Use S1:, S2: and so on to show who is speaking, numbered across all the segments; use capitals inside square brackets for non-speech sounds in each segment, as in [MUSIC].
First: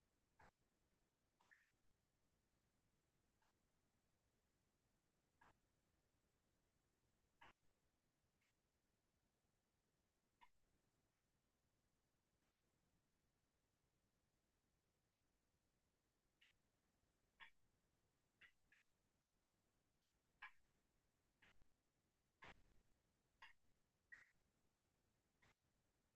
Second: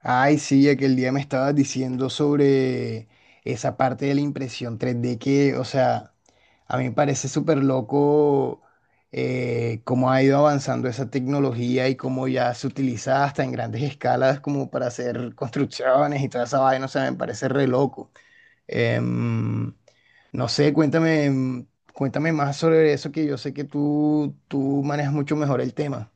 S1: Ay, sí, aquel día me estabas diciendo sobre esa parte de la impresión 3D que, o sea, a mí me parece súper loco cómo ha ido avanzando esa tecnología y cómo ya se utiliza hasta en grandes escalas como para hacer construcciones y toda esa vaina, o sea, me parece re loco. Em, no sé, cuéntame, cuéntame más sobre eso que yo sé que tú manejas mucho mejor el tema.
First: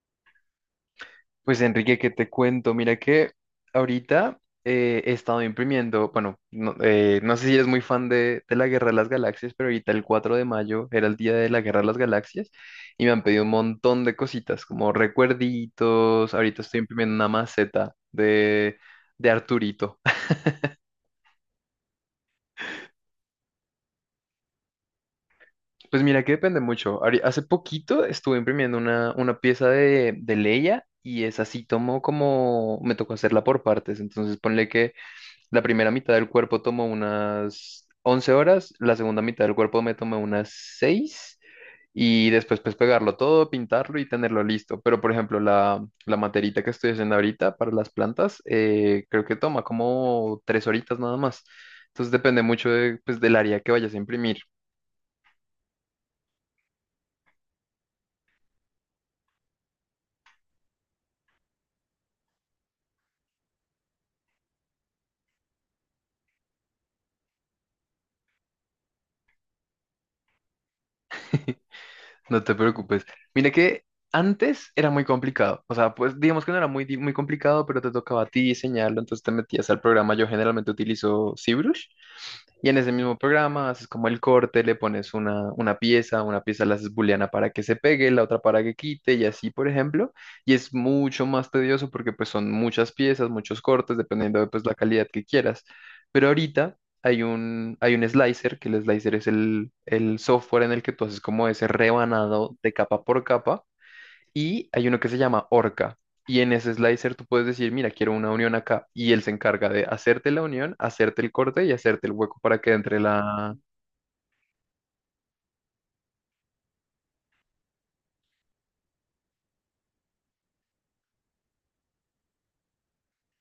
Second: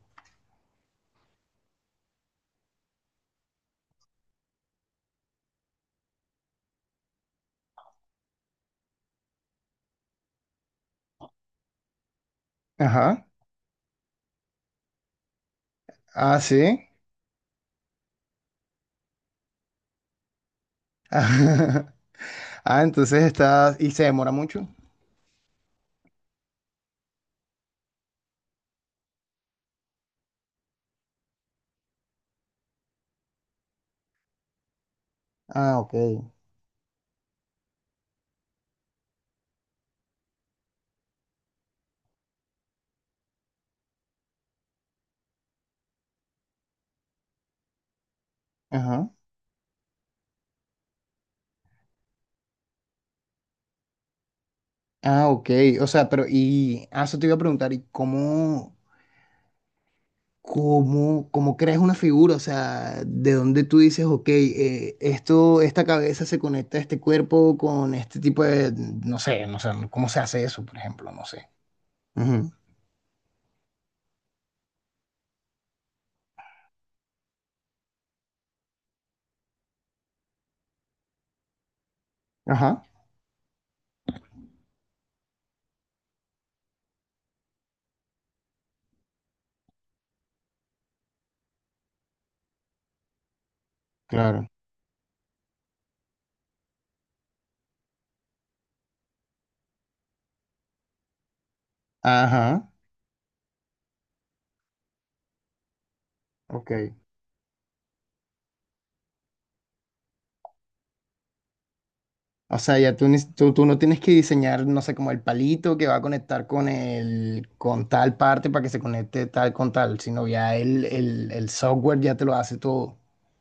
S2: Pues Enrique, ¿qué te cuento? Mira que ahorita he estado imprimiendo, bueno, no, no sé si eres muy fan de la Guerra de las Galaxias, pero ahorita el 4 de mayo era el día de la Guerra de las Galaxias y me han
S1: Ajá.
S2: pedido un montón de cositas, como recuerditos,
S1: Ah,
S2: ahorita estoy
S1: sí.
S2: imprimiendo una maceta de Arturito. [LAUGHS]
S1: [LAUGHS] Ah, entonces está... ¿Y se demora mucho?
S2: Pues mira que depende mucho. Hace poquito estuve imprimiendo una pieza de Leia, y esa sí tomó como, me tocó hacerla por partes, entonces ponle que... La
S1: Ah,
S2: primera
S1: ok.
S2: mitad del cuerpo tomó unas 11 horas, la segunda mitad del cuerpo me tomó unas 6 y después pues pegarlo todo, pintarlo y tenerlo listo. Pero por ejemplo, la materita que estoy haciendo ahorita para las plantas,
S1: Ajá.
S2: creo que toma como 3 horitas nada más. Entonces depende mucho de, pues, del área que vayas a imprimir.
S1: Ah, ok. O sea, pero y ah, eso te iba a preguntar, ¿y cómo creas una figura? O sea, ¿de dónde tú dices, ok, esto, esta cabeza se conecta a este cuerpo con este tipo de, no sé, ¿cómo se hace eso, por ejemplo? No sé.
S2: [LAUGHS] No
S1: Ujú.
S2: te preocupes. Mira que antes era muy complicado. O sea, pues digamos que no era muy, muy complicado, pero te tocaba a ti diseñarlo, entonces te metías al programa. Yo generalmente utilizo ZBrush, y en
S1: Ajá,
S2: ese mismo programa haces como el corte, le pones una pieza la haces booleana para que se pegue, la otra para que quite y así, por ejemplo. Y es mucho más tedioso porque pues son muchas piezas, muchos cortes, dependiendo de
S1: claro.
S2: pues la calidad que quieras. Pero ahorita hay un slicer, que el slicer es el software en el que tú haces como ese rebanado
S1: Ajá,
S2: de capa por capa, y hay uno que se llama Orca. Y en
S1: ok.
S2: ese slicer tú puedes decir, mira, quiero una unión acá. Y él se encarga de hacerte la unión, hacerte el corte y hacerte el hueco
S1: O
S2: para que
S1: sea, ya
S2: entre
S1: tú, tú,
S2: la.
S1: tú no tienes que diseñar, no sé, como el palito que va a conectar con el, con tal parte para que se conecte tal con tal, sino ya el software ya te lo hace todo.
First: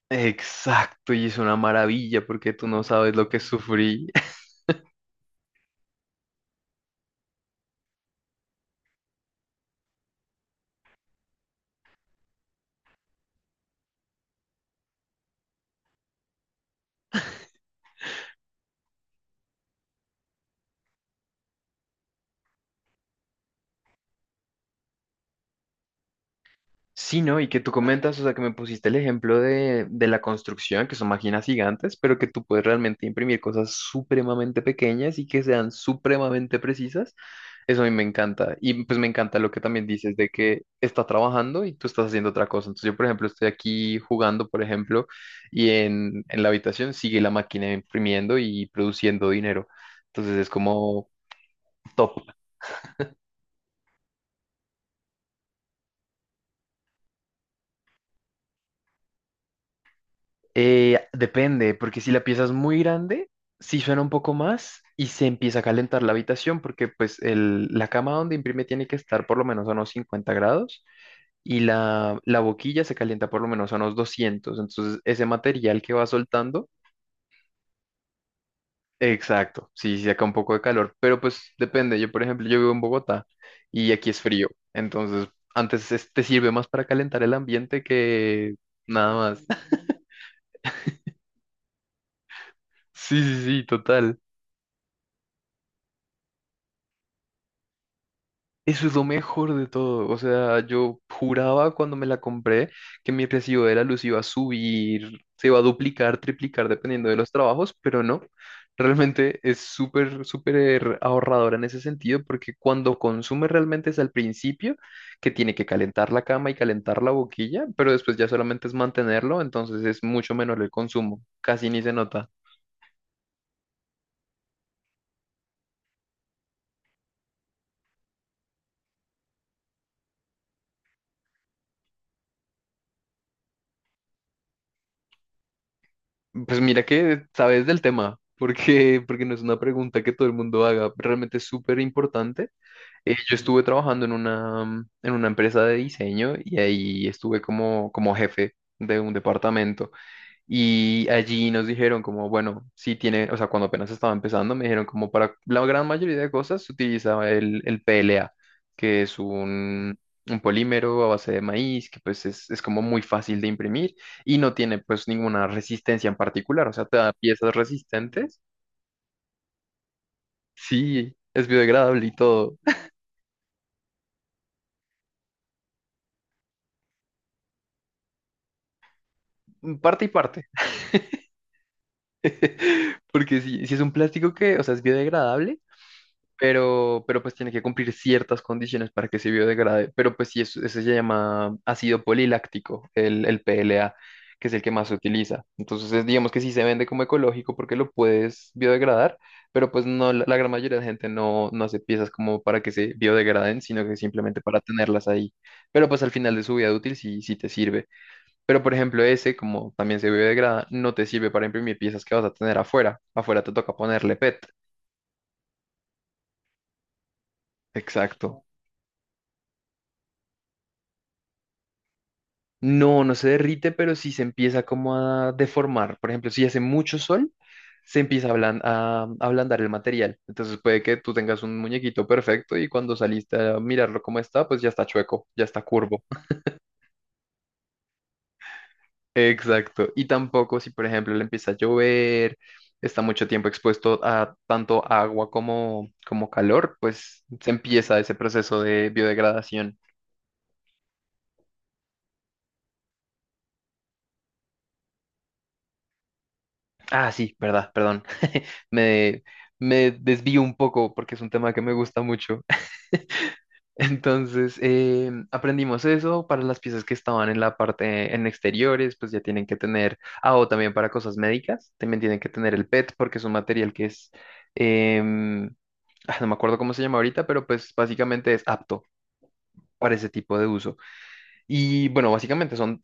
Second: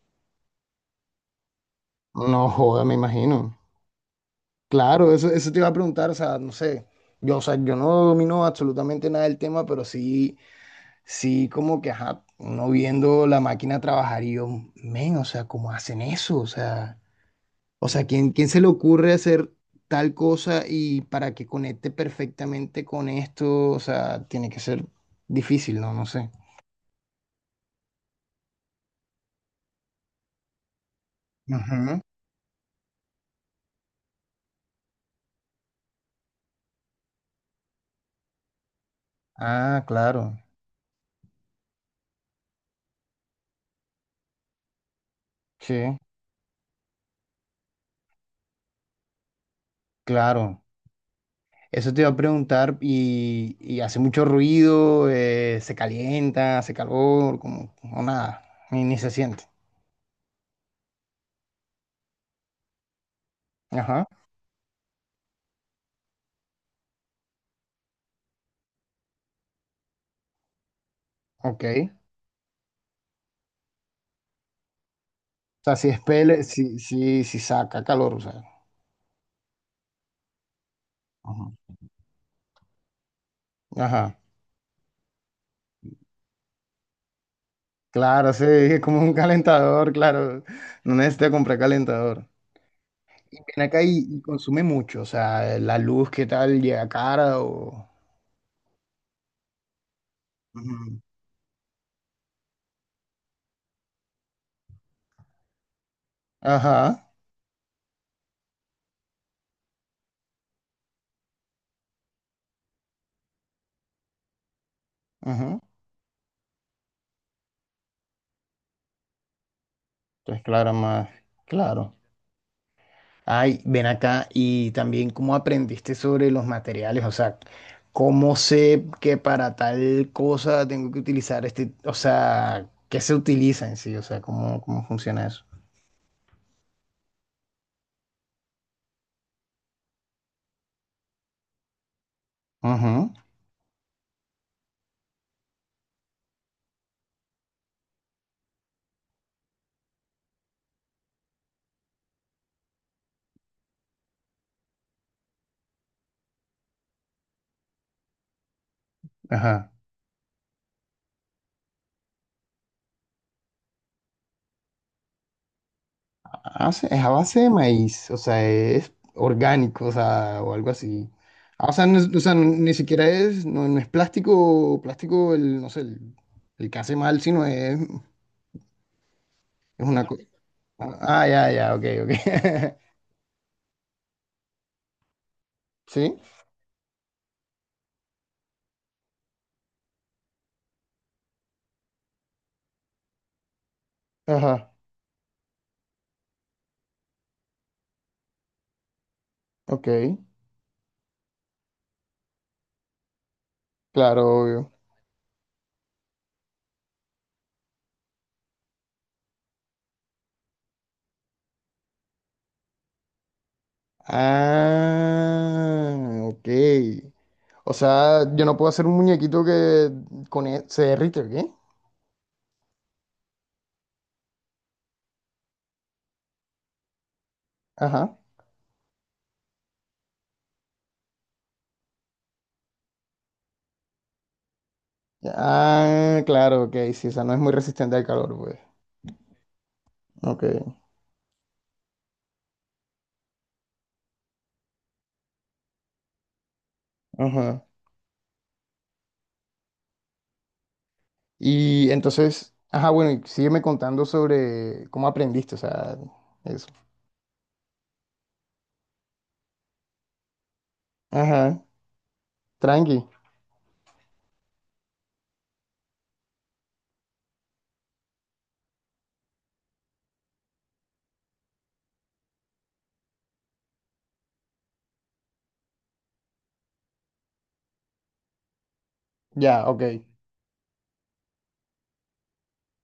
S2: Exacto, y es una maravilla
S1: No
S2: porque tú no
S1: joda, me
S2: sabes lo que
S1: imagino.
S2: sufrí.
S1: Claro, eso te iba a preguntar, o sea, no sé. Yo, o sea, yo no domino absolutamente nada del tema, pero sí, como que, ajá, uno viendo la máquina trabajar y yo, men, o sea, ¿cómo hacen eso? O sea. O sea, quién se le ocurre hacer tal cosa y para que conecte perfectamente con esto? O sea, tiene que ser difícil, ¿no? No sé.
S2: Sí, ¿no? Y que tú comentas, o sea, que me pusiste el ejemplo de la construcción, que son máquinas gigantes,
S1: Ujú.
S2: pero que tú puedes realmente imprimir cosas supremamente pequeñas y que sean supremamente precisas. Eso a mí me encanta. Y pues me encanta lo que
S1: Ah,
S2: también dices de
S1: claro.
S2: que está trabajando y tú estás haciendo otra cosa. Entonces yo, por ejemplo, estoy aquí jugando, por ejemplo, y
S1: Sí,
S2: en la habitación sigue la máquina imprimiendo y produciendo dinero. Entonces es
S1: claro.
S2: como
S1: Eso te iba
S2: top.
S1: a preguntar y hace mucho ruido, se calienta, hace calor, como o nada, ni se siente.
S2: Depende, porque si la pieza es muy grande, sí suena
S1: Ajá,
S2: un poco más y se empieza a calentar la habitación, porque pues la cama donde imprime tiene que estar por lo menos a unos 50 grados y
S1: ok.
S2: la boquilla se calienta por lo menos a unos 200. Entonces, ese
S1: O sea,
S2: material
S1: si
S2: que
S1: es
S2: va
S1: pele,
S2: soltando,
S1: si saca calor, o sea.
S2: exacto, sí, sí saca un poco de calor, pero pues
S1: Ajá.
S2: depende. Yo, por ejemplo, yo vivo en Bogotá y aquí
S1: Ajá.
S2: es frío, entonces antes te sirve más para calentar el ambiente
S1: Claro, sí,
S2: que
S1: es como un
S2: nada más. [LAUGHS]
S1: calentador, claro. No necesito comprar calentador.
S2: Sí,
S1: Y
S2: sí,
S1: ven
S2: sí,
S1: acá
S2: total.
S1: y consume mucho, o sea, la luz, ¿qué tal? Llega cara o...
S2: Eso es lo mejor de todo. O sea, yo
S1: Ujú.
S2: juraba cuando me la compré que mi recibo de la luz iba a subir, se iba a duplicar, triplicar
S1: Ajá,
S2: dependiendo de los trabajos, pero no. Realmente es súper, súper ahorradora en ese sentido porque cuando consume realmente es al principio, que tiene
S1: ajá.
S2: que calentar la cama y calentar la boquilla, pero después ya solamente es mantenerlo, entonces es mucho
S1: Entonces,
S2: menor el
S1: claro, más,
S2: consumo, casi ni se
S1: claro.
S2: nota.
S1: Ay, ven acá y también cómo aprendiste sobre los materiales, o sea, cómo sé que para tal cosa tengo que utilizar este, o sea, qué se utiliza en sí, o sea, cómo funciona eso.
S2: Pues mira que sabes del tema, porque no es una pregunta que todo el mundo haga, realmente es súper importante.
S1: Ajá,
S2: Yo estuve trabajando en una empresa de diseño, y ahí estuve como jefe de un departamento. Y allí nos dijeron como, bueno, si tiene, o sea, cuando apenas estaba empezando, me dijeron como para la gran mayoría de cosas se utilizaba el PLA, que es
S1: ajá.
S2: un polímero a base de maíz, que pues es como muy fácil de imprimir y no tiene pues ninguna resistencia en particular,
S1: Ah,
S2: o sea,
S1: sí,
S2: te
S1: es a
S2: da
S1: base de
S2: piezas
S1: maíz, o
S2: resistentes.
S1: sea, es orgánico, o sea, o algo así.
S2: Sí, es
S1: Ah, o sea, no,
S2: biodegradable y
S1: o sea,
S2: todo,
S1: ni siquiera es, no, no es plástico, plástico, el, no sé, el que hace mal, sino es
S2: [LAUGHS]
S1: una
S2: parte y
S1: cosa.
S2: parte,
S1: Ah, ya, ya, ok, ok.
S2: [LAUGHS]
S1: [LAUGHS]
S2: porque si es un plástico que, o sea, es biodegradable,
S1: Sí,
S2: pero pues tiene que cumplir ciertas condiciones para que se biodegrade. Pero pues sí, eso se llama ácido poliláctico, el PLA, que es el que
S1: ajá,
S2: más se utiliza. Entonces, digamos que sí se vende como ecológico porque lo puedes biodegradar, pero pues
S1: ok,
S2: no, la gran mayoría de gente no hace piezas como para que se biodegraden, sino que
S1: claro,
S2: simplemente para
S1: obvio.
S2: tenerlas ahí. Pero pues al final de su vida útil sí, sí te sirve. Pero por ejemplo, ese, como también se biodegrada, no te sirve para imprimir piezas que vas a tener afuera. Afuera te toca ponerle PET.
S1: Ah, ok. O sea, yo
S2: Exacto.
S1: no puedo hacer un muñequito que con se derrite, ¿o ¿qué?
S2: No, no se derrite, pero sí se empieza como a deformar. Por ejemplo, si hace mucho sol, se
S1: Ajá.
S2: empieza a ablandar el material. Entonces puede que tú tengas un muñequito perfecto y cuando saliste a mirarlo como está, pues ya está chueco, ya está curvo.
S1: Ah, claro, ok, sí, o sea, no es muy resistente al calor, pues.
S2: Exacto. Y
S1: Ok.
S2: tampoco si, por ejemplo, le empieza a llover, está mucho tiempo expuesto a tanto agua como, como calor, pues se
S1: Ajá.
S2: empieza ese proceso de biodegradación.
S1: Y entonces, ajá, bueno, y sígueme contando sobre cómo aprendiste, o sea, eso.
S2: Ah, sí, verdad, perdón. [LAUGHS] Me, me desvío un poco porque es un tema que
S1: Ajá,
S2: me gusta mucho. [LAUGHS]
S1: tranqui.
S2: Entonces, aprendimos eso para las piezas que estaban en la parte en exteriores, pues ya tienen que tener, ah, o también para cosas médicas, también tienen que tener el PET porque es un material que es, em, ah, no me acuerdo cómo se llama ahorita, pero pues básicamente es apto
S1: Ya, ok.
S2: para ese tipo de uso. Y bueno, básicamente son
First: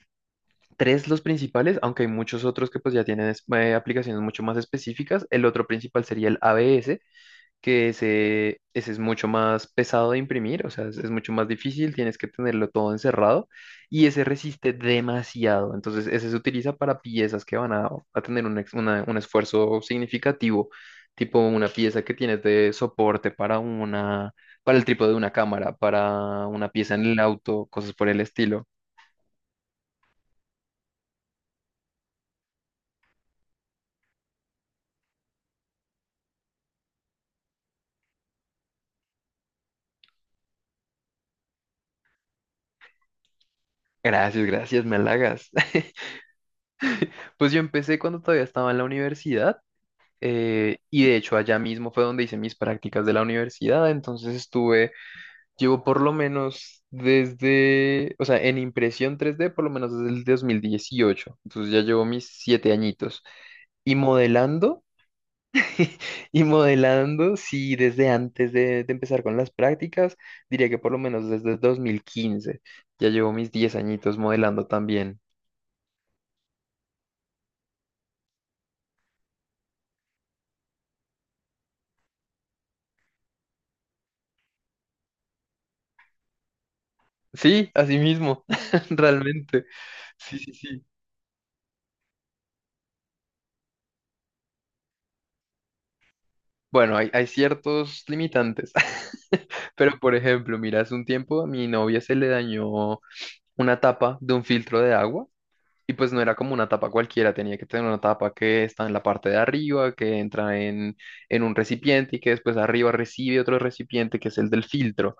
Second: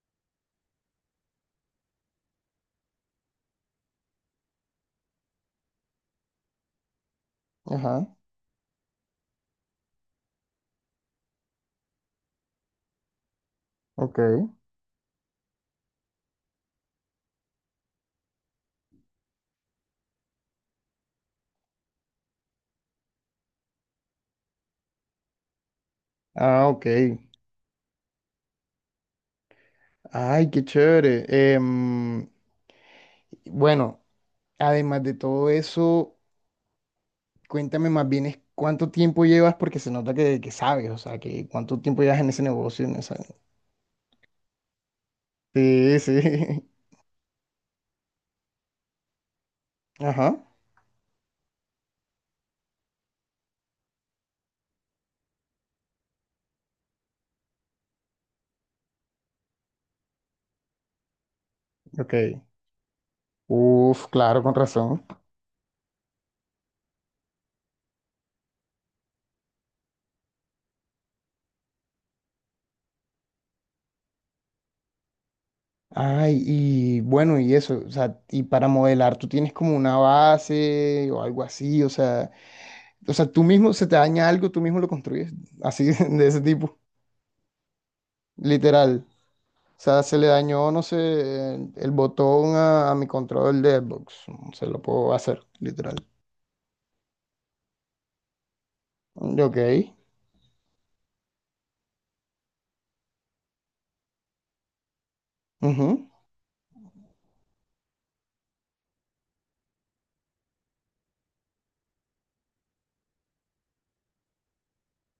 S2: tres los principales, aunque hay muchos otros que pues ya tienen aplicaciones mucho más específicas. El otro principal sería el ABS, que
S1: Ajá,
S2: ese es mucho más pesado de imprimir, o sea, es mucho más difícil, tienes que tenerlo todo encerrado y ese
S1: ok.
S2: resiste demasiado. Entonces, ese se utiliza para piezas que van a tener un esfuerzo significativo, tipo una pieza que tienes de soporte para una, para el trípode de una cámara, para
S1: Ah,
S2: una
S1: ok.
S2: pieza en el auto, cosas por el estilo.
S1: Ay, qué chévere. Em, bueno, además de todo eso, cuéntame más bien es cuánto tiempo llevas, porque se nota que sabes, o sea, que cuánto tiempo llevas en ese negocio, en esa...
S2: Gracias, gracias, me halagas.
S1: Sí,
S2: [LAUGHS]
S1: sí.
S2: Pues yo empecé cuando todavía estaba en la universidad,
S1: [LAUGHS] Ajá,
S2: y de hecho allá mismo fue donde hice mis prácticas de la universidad, entonces estuve, llevo por lo menos desde, o sea, en impresión 3D por lo menos desde el 2018, entonces ya llevo
S1: ok.
S2: mis 7 añitos. Y
S1: Uf, claro, con
S2: modelando,
S1: razón.
S2: [LAUGHS] y modelando, sí, desde antes de empezar con las prácticas, diría que por lo menos desde 2015 ya llevo mis 10 añitos modelando también.
S1: Ay, y bueno, y eso, o sea, y para modelar tú tienes como una base o algo así, o sea, tú mismo se te daña algo, tú mismo lo construyes, así [LAUGHS] de ese tipo,
S2: Sí, así mismo, [LAUGHS]
S1: literal.
S2: realmente.
S1: O sea, se le
S2: Sí, sí,
S1: dañó, no
S2: sí.
S1: sé, el botón a mi control de Xbox, mm, se lo puedo hacer, literal.
S2: Bueno, hay ciertos limitantes,
S1: Ok,
S2: [LAUGHS] pero por ejemplo, mira, hace un tiempo a mi novia se le dañó una tapa de un filtro de agua, y
S1: ujú,
S2: pues no era como una tapa cualquiera, tenía que tener una tapa que está en la parte de arriba, que entra en un recipiente y que después arriba recibe otro recipiente, que es el del filtro.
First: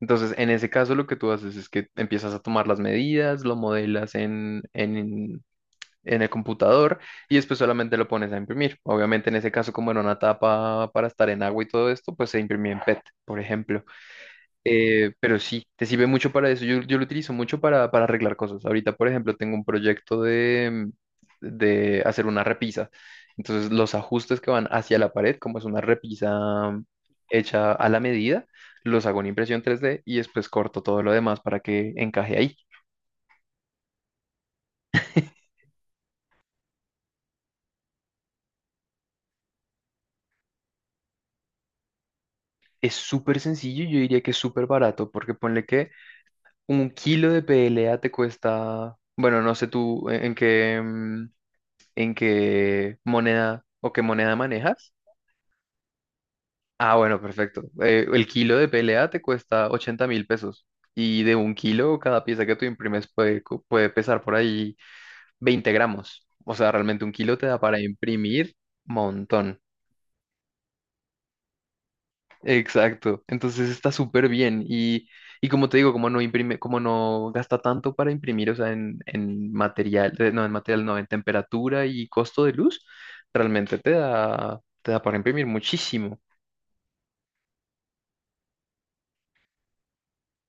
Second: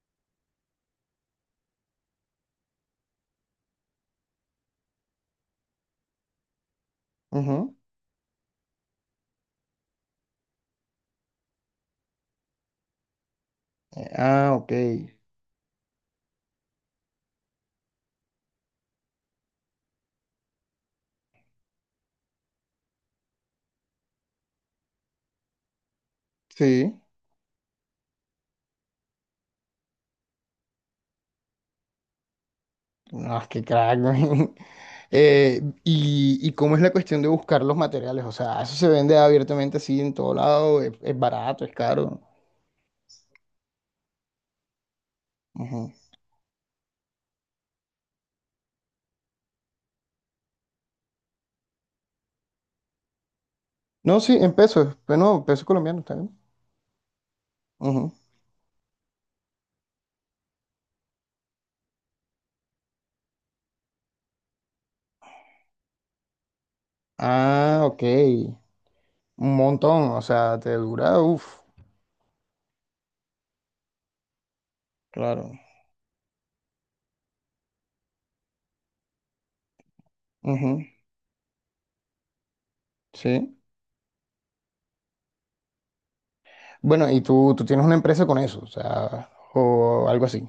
S2: Entonces, en ese caso lo que tú haces es que empiezas a tomar las medidas, lo modelas en el computador y después
S1: ujú.
S2: solamente lo pones a imprimir. Obviamente en ese caso, como era una tapa para estar en agua y todo esto, pues se imprimía en PET, por ejemplo.
S1: Ah, ok,
S2: Pero sí, te sirve mucho para eso. Yo lo utilizo mucho para arreglar cosas. Ahorita, por ejemplo, tengo un proyecto de hacer una repisa. Entonces, los ajustes que van hacia la pared, como es una repisa
S1: sí.
S2: hecha a la medida, los hago en impresión 3D y después corto todo lo demás para que encaje ahí.
S1: No, qué crack, güey. [LAUGHS]
S2: [LAUGHS]
S1: Y cómo es la cuestión de buscar los materiales, o sea, eso se vende abiertamente así en todo lado, es barato, es caro.
S2: Es súper sencillo y yo diría que es súper barato, porque ponle
S1: Ujú.
S2: que un kilo de PLA te cuesta, bueno, no sé tú en qué moneda o qué
S1: No, sí,
S2: moneda
S1: en
S2: manejas.
S1: pesos, pero no, pesos colombianos también.
S2: Ah, bueno, perfecto.
S1: Ujú.
S2: El kilo de PLA te cuesta 80.000 pesos, y de un kilo cada pieza que tú imprimes puede pesar por ahí 20 gramos. O sea, realmente un kilo te da para
S1: Ah, ok,
S2: imprimir
S1: un
S2: montón.
S1: montón, o sea, te dura, uff,
S2: Exacto. Entonces está súper bien. Y
S1: claro.
S2: como te digo, como no imprime, como no gasta tanto para imprimir, o sea, en material, no, en
S1: Ujú,
S2: material, no, en temperatura y costo de luz,
S1: sí.
S2: realmente te da para imprimir muchísimo.
S1: Bueno, y tú tienes una empresa con eso, o sea, o algo así.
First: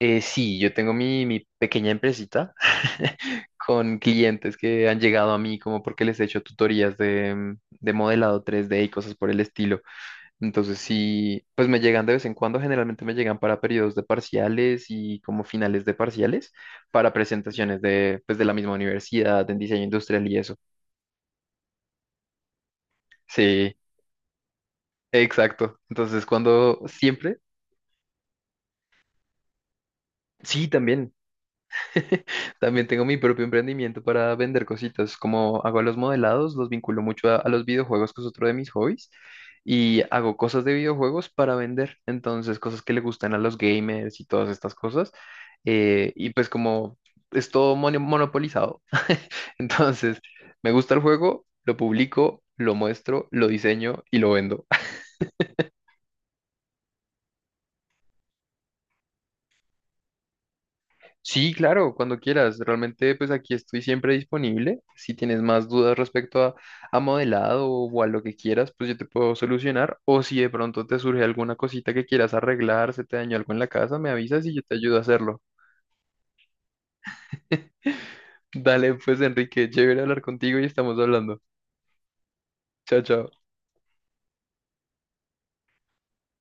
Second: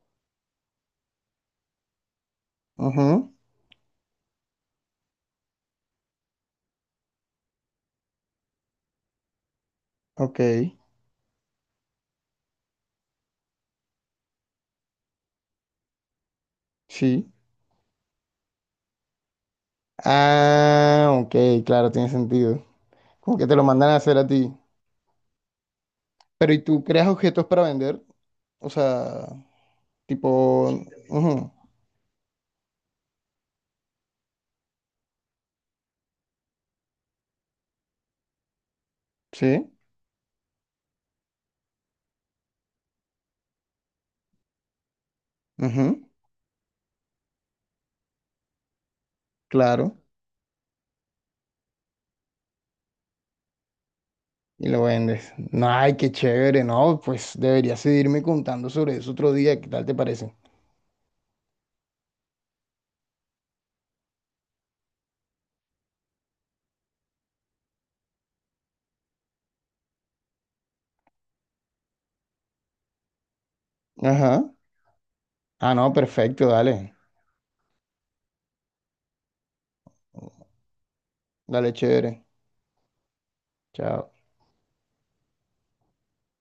S2: Sí, yo tengo mi pequeña empresita
S1: Ujú,
S2: [LAUGHS] con clientes que han llegado a mí como porque les he hecho tutorías de modelado 3D y cosas por el estilo.
S1: ok,
S2: Entonces sí, pues me llegan de vez en cuando, generalmente me llegan para periodos de parciales y como finales de parciales, para
S1: sí.
S2: presentaciones de, pues, de la misma universidad, en diseño industrial y eso.
S1: Ah, ok, claro, tiene sentido. Como que te lo
S2: Sí,
S1: mandan a hacer a ti.
S2: exacto. Entonces
S1: Pero ¿y
S2: cuando
S1: tú creas
S2: siempre,
S1: objetos para vender? O sea,
S2: sí,
S1: tipo, sí,
S2: también.
S1: también. Ujú,
S2: [LAUGHS] También tengo mi propio emprendimiento para vender cositas, como hago los modelados, los vinculo mucho a los videojuegos, que es otro de mis hobbies,
S1: sí,
S2: y hago cosas de videojuegos para vender, entonces cosas que le gustan a los gamers y todas estas cosas,
S1: ujú,
S2: y pues como es todo monopolizado, [LAUGHS]
S1: claro,
S2: entonces me gusta el juego, lo publico, lo muestro, lo diseño y lo vendo.
S1: y lo vendes. Ay, qué chévere, ¿no? Pues deberías seguirme contando sobre eso otro día, ¿qué tal te parece?
S2: Sí, claro, cuando quieras. Realmente, pues aquí estoy siempre disponible. Si tienes más dudas respecto a modelado o a lo que quieras, pues yo te puedo solucionar. O si de pronto te surge alguna cosita que quieras arreglar, se te dañó algo en la casa, me avisas
S1: Ajá.
S2: y yo te ayudo a hacerlo.
S1: Ah, no, perfecto, dale,
S2: [LAUGHS] Dale, pues Enrique, chévere hablar contigo y estamos hablando.
S1: dale, chévere.
S2: Chao, chao.
S1: Chao.